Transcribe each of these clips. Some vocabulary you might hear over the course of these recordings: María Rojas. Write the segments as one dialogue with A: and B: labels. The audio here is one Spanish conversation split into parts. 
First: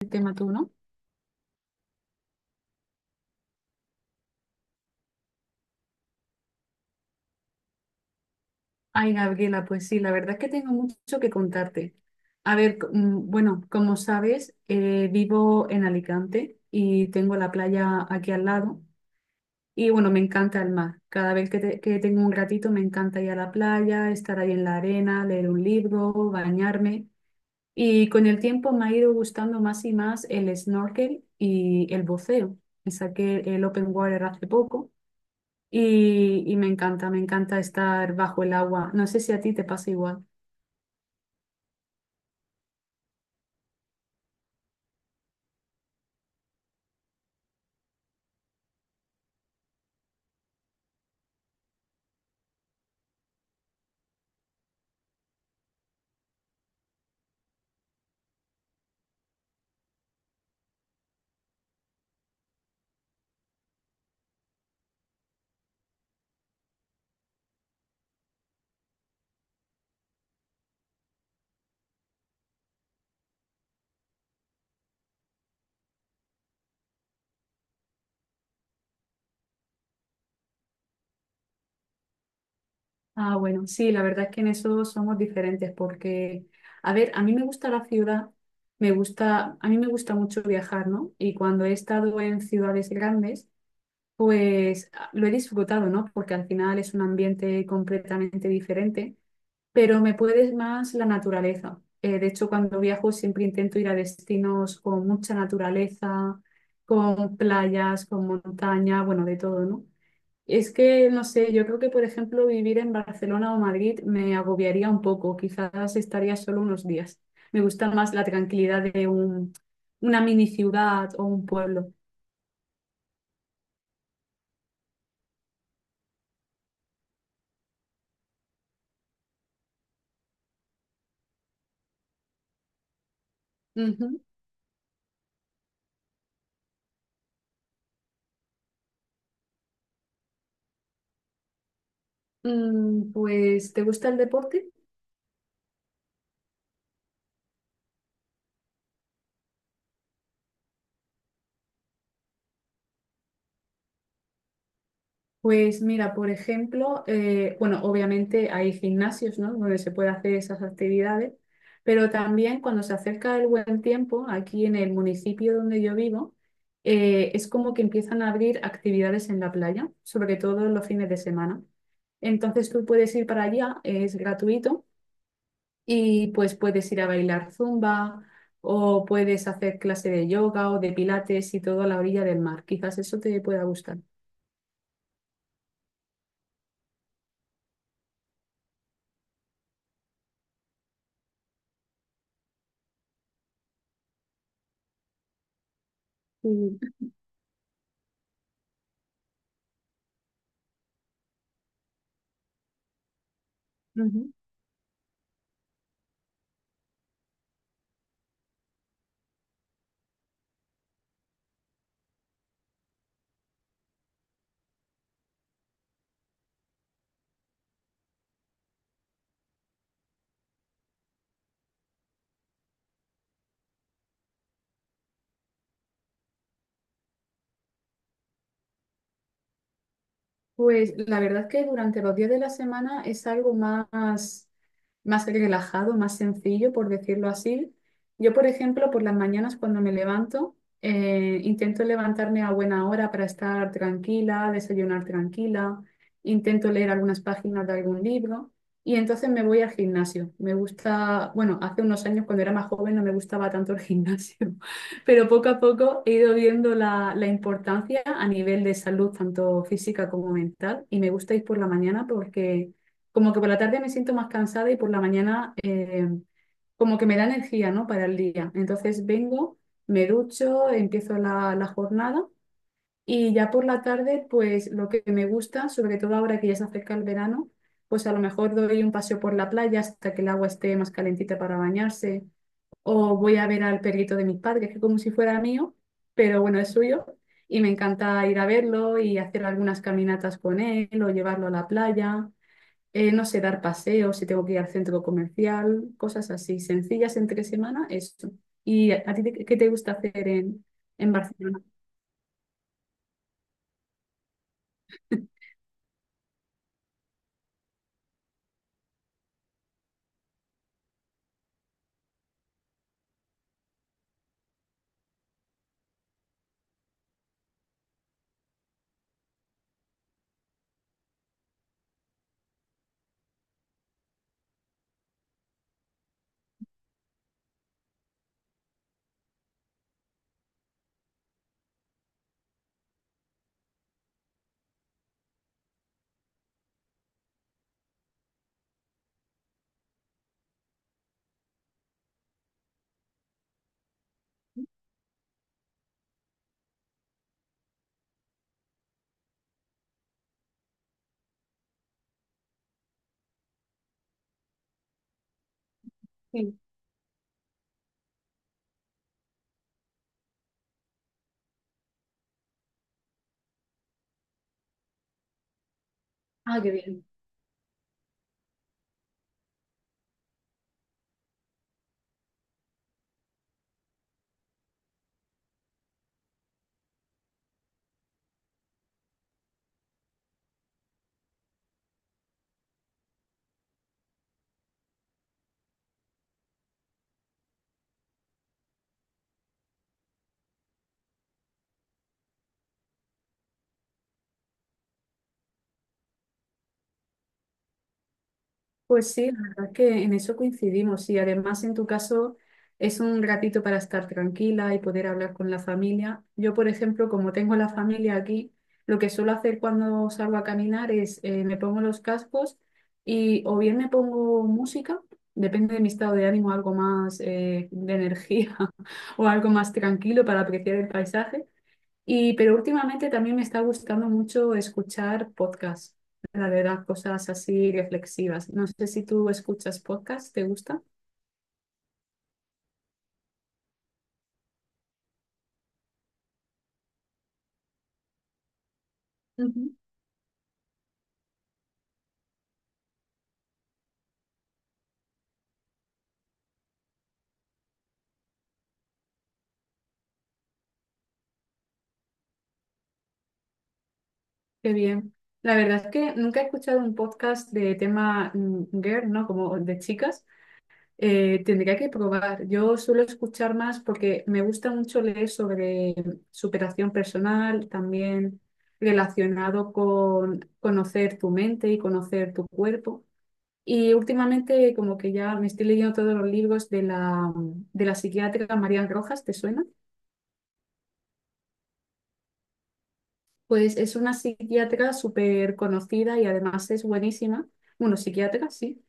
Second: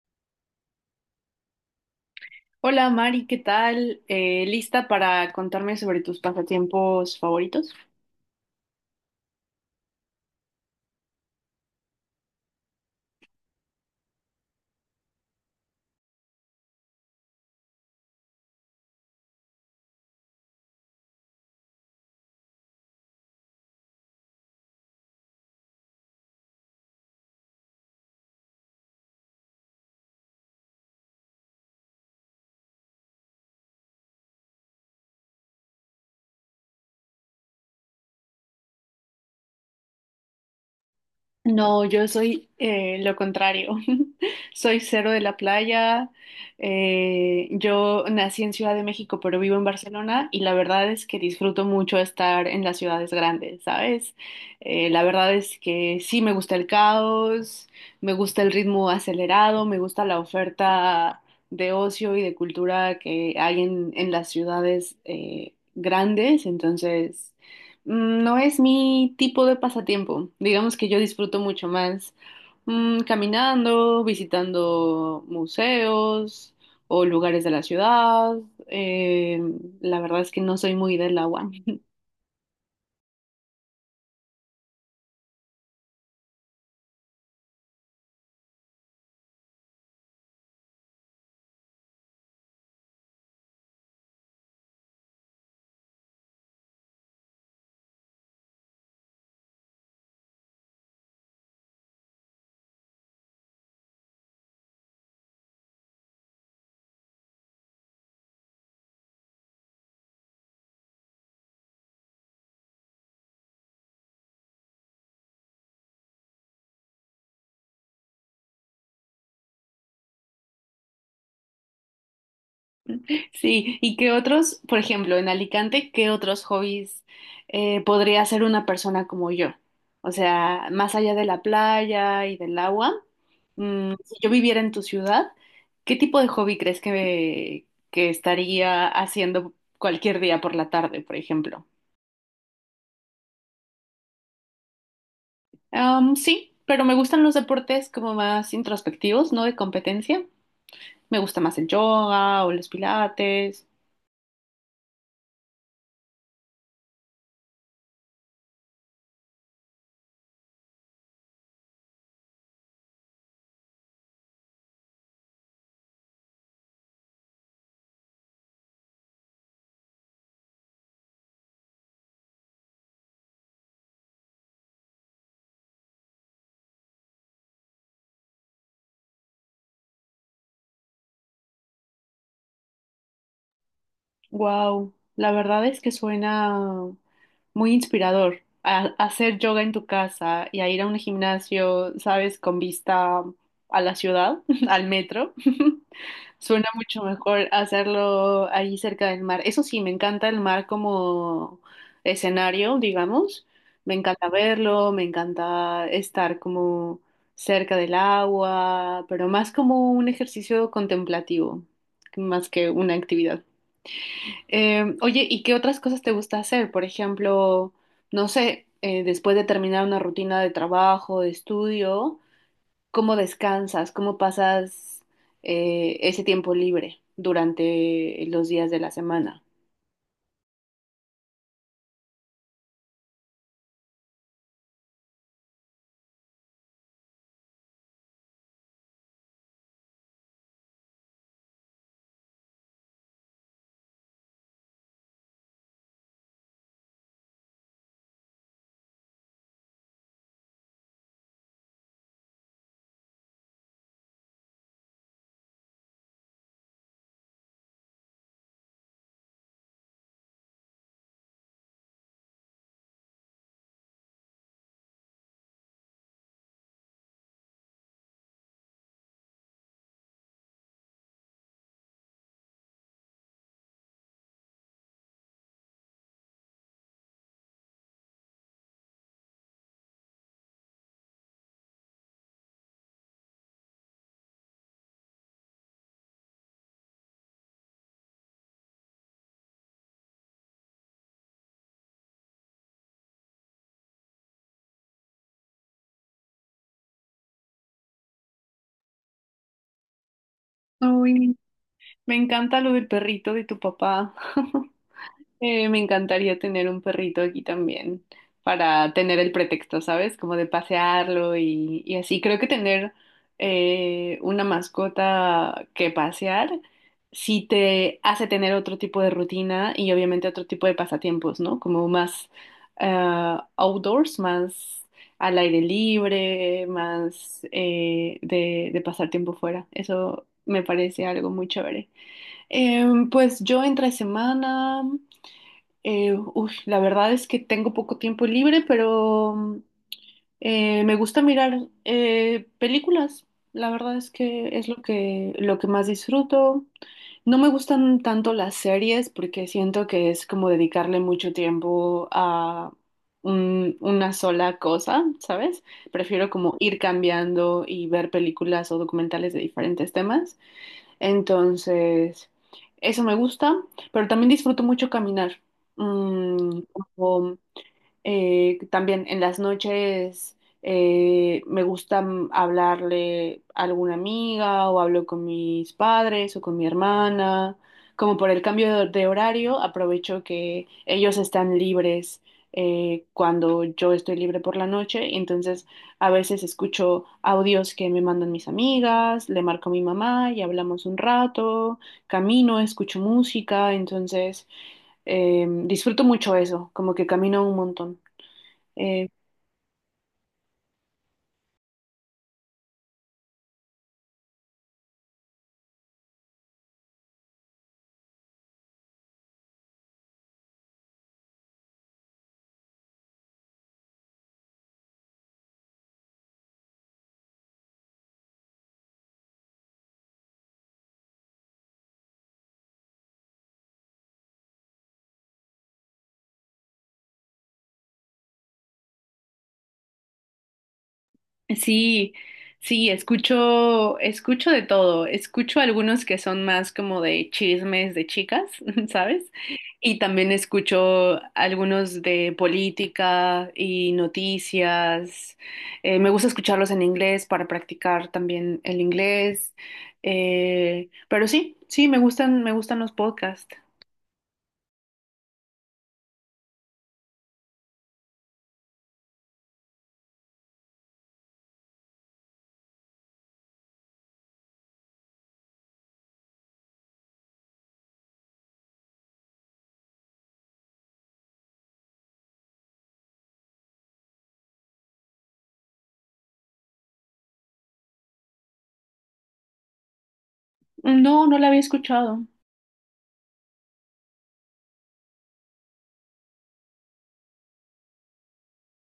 A: El tema tú, ¿no?
B: Hola Mari, ¿qué tal? ¿Lista para contarme sobre tus pasatiempos favoritos?
A: Ay, Gabriela, pues sí, la verdad es que tengo mucho que contarte. A ver, bueno, como sabes, vivo en Alicante y tengo la playa aquí al lado. Y bueno, me encanta el mar. Cada vez que, que tengo un ratito, me encanta ir a la playa, estar ahí en la arena, leer un libro, bañarme. Y con el tiempo me ha ido gustando más y más el snorkel y el buceo. Me saqué el open water hace poco. Y me encanta estar bajo el agua. No sé si a ti te pasa igual.
B: No, yo soy lo contrario. Soy cero de la playa. Yo nací en Ciudad de México, pero vivo en Barcelona y la verdad es que disfruto mucho estar en las ciudades grandes, ¿sabes? La verdad es que sí me gusta el caos, me gusta el ritmo acelerado, me gusta la oferta de ocio y de cultura que hay en las ciudades grandes. Entonces no es mi tipo de pasatiempo. Digamos que yo disfruto mucho más, caminando, visitando museos o lugares de la ciudad. Eh, la verdad es que no soy muy del agua.
A: Ah, bueno, sí, la verdad es que en eso somos diferentes porque, a ver, a mí me gusta la ciudad, me gusta, a mí me gusta mucho viajar, ¿no? Y cuando he estado en ciudades grandes, pues lo he disfrutado, ¿no? Porque al final es un ambiente completamente diferente, pero me puede más la naturaleza. De hecho, cuando viajo siempre intento ir a destinos con mucha naturaleza, con playas, con montaña, bueno, de todo, ¿no? Es que, no sé, yo creo que, por ejemplo, vivir en Barcelona o Madrid me agobiaría un poco, quizás estaría solo unos días. Me gusta más la tranquilidad de un, una mini ciudad o un pueblo.
B: Sí, ¿y qué otros, por ejemplo, en Alicante, qué otros hobbies podría hacer una persona como yo? O sea, más allá de la playa y del agua, si
A: Ujú.
B: yo viviera en tu ciudad, ¿qué tipo de hobby crees que estaría haciendo cualquier día por la tarde, por ejemplo?
A: Pues, ¿te gusta el deporte?
B: Am, sí, pero me gustan los deportes como más introspectivos, no de competencia. Me gusta más el yoga o los pilates.
A: Pues mira, por ejemplo, bueno, obviamente hay gimnasios, ¿no? Donde se puede hacer esas actividades, pero también cuando se acerca el buen tiempo, aquí en el municipio donde yo vivo, es como que empiezan a abrir actividades en la playa, sobre todo los fines de semana. Entonces tú puedes ir para allá, es gratuito. Y pues puedes ir a bailar zumba o puedes hacer clase de yoga o de pilates y todo a la orilla del mar. Quizás eso te pueda gustar.
B: Wow, la verdad es que suena muy inspirador. A hacer yoga en tu casa y a ir a un gimnasio, ¿sabes? Con vista a la ciudad, al metro.
A: Sí.
B: Suena mucho mejor hacerlo ahí cerca del mar. Eso sí, me encanta el mar como escenario, digamos. Me encanta
A: Ujú.
B: verlo, me encanta estar como cerca del agua, pero más como un ejercicio contemplativo, más que una actividad. Oye, ¿y qué otras cosas te gusta hacer? Por ejemplo, no sé, después de terminar una rutina de trabajo, de estudio, ¿cómo descansas? ¿Cómo pasas ese tiempo libre durante los días de la semana?
A: Pues la verdad es que durante los días de la semana es algo más, más relajado, más sencillo, por decirlo así. Yo, por ejemplo, por las mañanas cuando me levanto, intento levantarme a buena hora para estar tranquila, desayunar tranquila, intento leer algunas páginas de algún libro y entonces me voy al gimnasio. Me gusta, bueno, hace unos años cuando era más joven no me gustaba tanto el gimnasio. Pero poco a poco he ido viendo la, la importancia a nivel de salud, tanto física como mental, y me gusta ir por la mañana porque como que por la tarde me siento más cansada y por la mañana como que me da energía, ¿no?, para el día. Entonces vengo, me ducho, empiezo la, la jornada y ya por la tarde, pues lo que me gusta, sobre todo ahora que ya se acerca el verano, pues a lo mejor doy un paseo por la playa hasta que el agua esté más calentita para bañarse o voy a ver al perrito de mis padres, que como si fuera mío, pero bueno, es suyo, y me encanta ir a verlo y hacer algunas caminatas con él o llevarlo a la playa, no sé, dar paseos si tengo que ir al centro comercial, cosas así, sencillas entre semana, eso. ¿Y a ti qué te gusta hacer en
B: Uy,
A: Barcelona?
B: me encanta lo del perrito de tu papá. Me encantaría tener un perrito aquí también para tener el pretexto, ¿sabes? Como de pasearlo y así. Creo que tener una mascota que pasear sí te hace tener otro tipo de rutina y obviamente otro tipo de pasatiempos, ¿no? Como más, outdoors, más al aire libre, más, de pasar tiempo fuera. Eso me parece algo muy chévere. Em, pues yo entre semana. Uy, la verdad es que tengo poco tiempo libre, pero me gusta mirar películas. La verdad es que es lo que más disfruto. No me gustan tanto las series porque siento que es como dedicarle mucho tiempo a una sola cosa, ¿sabes? Prefiero como
A: Sí.
B: ir cambiando y ver películas o documentales de diferentes temas. Entonces, eso me gusta, pero también disfruto mucho caminar. Mm,
A: Ah, qué bien.
B: como también en las noches me gusta, hablarle a alguna amiga o hablo con mis padres o con mi hermana. Como por el cambio de horario, aprovecho que ellos están libres cuando yo estoy libre por la noche. Entonces, a veces escucho audios que me mandan mis amigas, le marco a mi mamá y hablamos un rato, camino, escucho música. Entonces, em, disfruto mucho eso, como que camino un montón. Eh,
A: Pues sí, la verdad es que en eso coincidimos y además en tu caso es un ratito para estar tranquila y poder hablar con la familia. Yo, por ejemplo, como tengo la familia aquí, lo que suelo hacer cuando salgo a caminar es me pongo los cascos y o bien me pongo música, depende de mi estado de ánimo, algo más de energía o algo más tranquilo para apreciar el paisaje. Y, pero últimamente también me está gustando mucho escuchar podcasts, la verdad, cosas así reflexivas. No sé si tú escuchas podcasts, ¿te gusta?
B: sí, sí, escucho de todo. Escucho algunos que son más como de chismes de chicas, ¿sabes?
A: Ujú.
B: Y también escucho algunos de política y noticias. Me gusta escucharlos en inglés para practicar también el inglés. Pero sí, sí, me gustan los podcasts.
A: Qué bien. La verdad es que nunca he escuchado un podcast de tema girl, ¿no? Como de chicas. Tendría que probar. Yo suelo escuchar más porque me gusta mucho leer sobre superación personal, también relacionado con conocer tu mente y conocer tu cuerpo. Y últimamente como que ya me estoy leyendo todos los libros de la psiquiatra María Rojas, ¿te suena?
B: No, no la había escuchado.
A: Pues es una psiquiatra súper conocida y además es buenísima. Bueno, psiquiatra, sí.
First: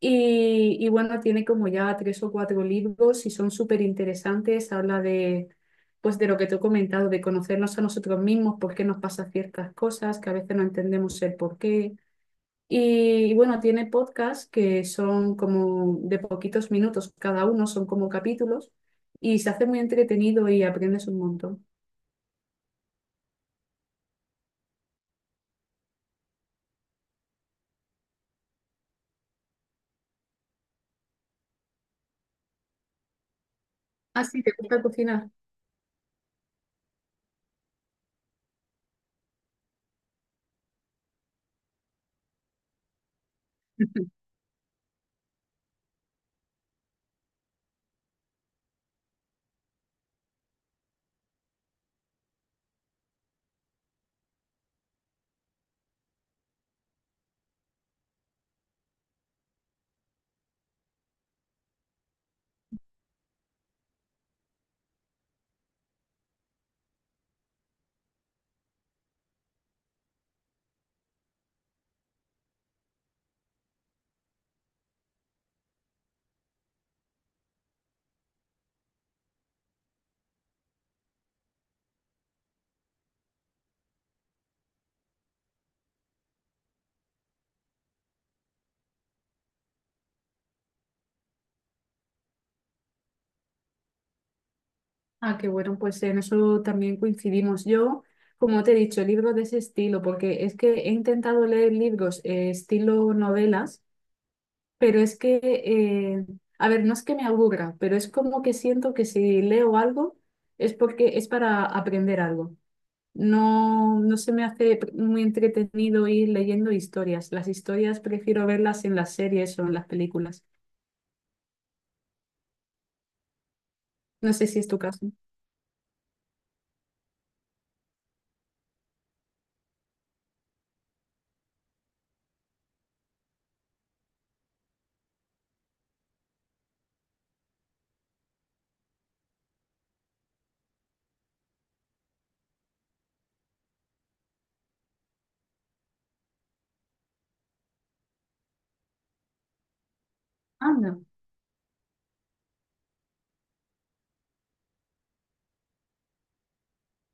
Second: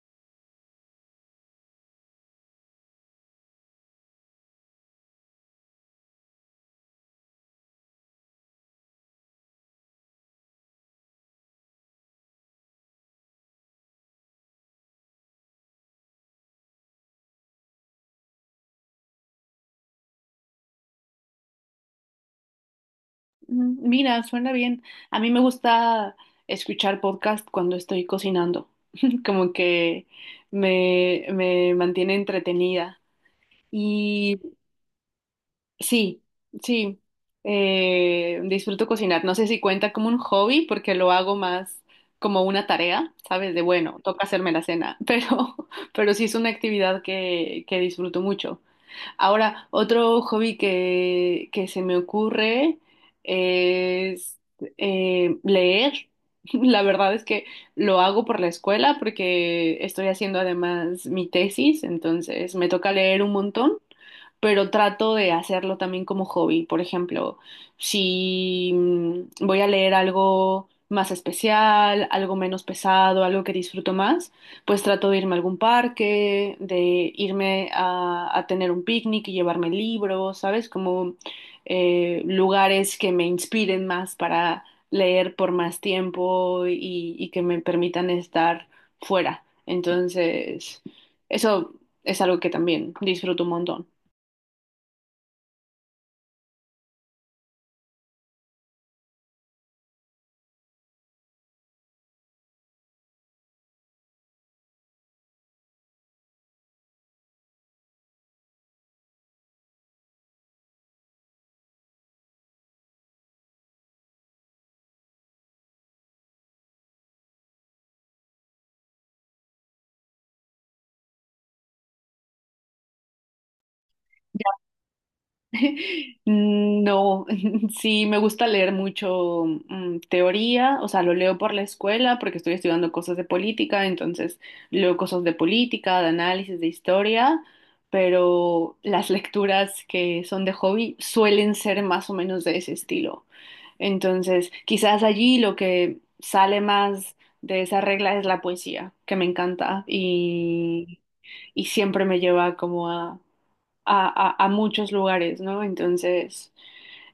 A: Y bueno, tiene como ya tres o cuatro libros y son súper interesantes. Habla de, pues de lo que te he comentado, de conocernos a nosotros mismos, por qué nos pasa ciertas cosas, que a veces no entendemos el por qué. Y bueno, tiene podcasts que son como de poquitos minutos cada uno, son como capítulos, y se hace muy entretenido y aprendes un montón.
B: Mira, suena bien. A mí me gusta escuchar podcast cuando estoy cocinando, como que me mantiene entretenida.
A: Ah,
B: Y
A: sí, ¿te gusta cocinar?
B: sí, sí, disfruto cocinar. No sé si cuenta como un hobby porque lo hago más como una tarea, ¿sabes? De bueno, toca hacerme la cena, pero sí es una actividad que disfruto mucho. Ahora, otro hobby que se me ocurre es, leer. La verdad es que lo hago por la escuela porque estoy haciendo además mi tesis, entonces me toca leer un montón, pero trato de hacerlo también como hobby. Por ejemplo, si voy a leer algo más especial, algo menos pesado, algo que disfruto más, pues trato de irme a algún parque, de irme a tener un picnic y llevarme libros, ¿sabes? Como lugares que me inspiren más para leer por más tiempo y que me permitan estar fuera. Entonces, eso es algo que también disfruto un montón.
A: Ah, qué bueno, pues en eso también coincidimos. Yo, como te he dicho, libros de ese estilo, porque es que he intentado leer libros estilo novelas, pero es que, a ver, no es que me aburra, pero es como que siento que si leo algo es porque es para aprender algo. No, no se me hace muy entretenido ir leyendo historias. Las historias prefiero verlas en las series o en las películas. No sé si es tu caso.
B: No, sí, me gusta leer mucho, teoría, o sea, lo leo por la escuela porque estoy estudiando cosas de política, entonces leo cosas de política, de análisis, de historia, pero las lecturas que son de hobby suelen ser más o menos de ese estilo. Entonces, quizás allí lo que sale más de esa regla es la poesía, que me encanta
A: Anda,
B: y siempre me lleva como a muchos lugares, ¿no? Entonces,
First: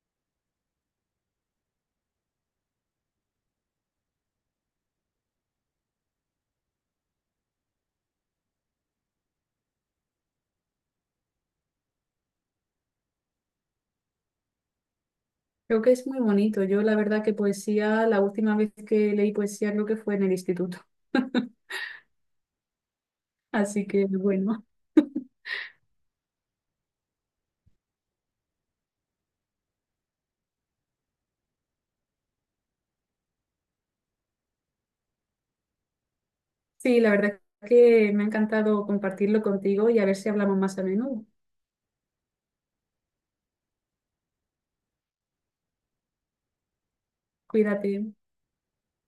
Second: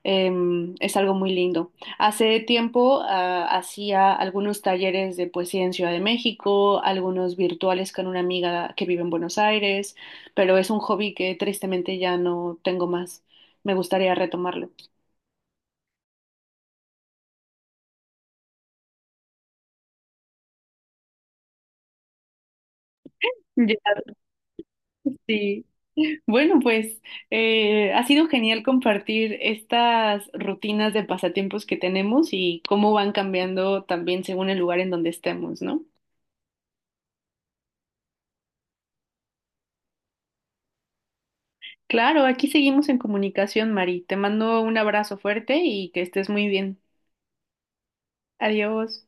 B: em, es algo muy lindo. Hace tiempo, ah, hacía algunos talleres de poesía en Ciudad de México, algunos virtuales con una amiga que vive en Buenos Aires, pero es un hobby que tristemente ya no tengo más. Me gustaría retomarlo.
A: creo que es muy bonito. Yo la verdad que poesía, la última vez que leí poesía creo que fue en el instituto.
B: Ya,
A: Así que bueno,
B: sí. Bueno, pues ha sido genial compartir estas rutinas de pasatiempos que tenemos y cómo van cambiando también según el lugar en donde estemos, ¿no?
A: sí, la verdad que me ha encantado compartirlo contigo y a ver si hablamos más a menudo.
B: Claro, aquí seguimos en comunicación, Mari. Te mando un abrazo fuerte y que estés muy bien.
A: Cuídate.
B: Adiós.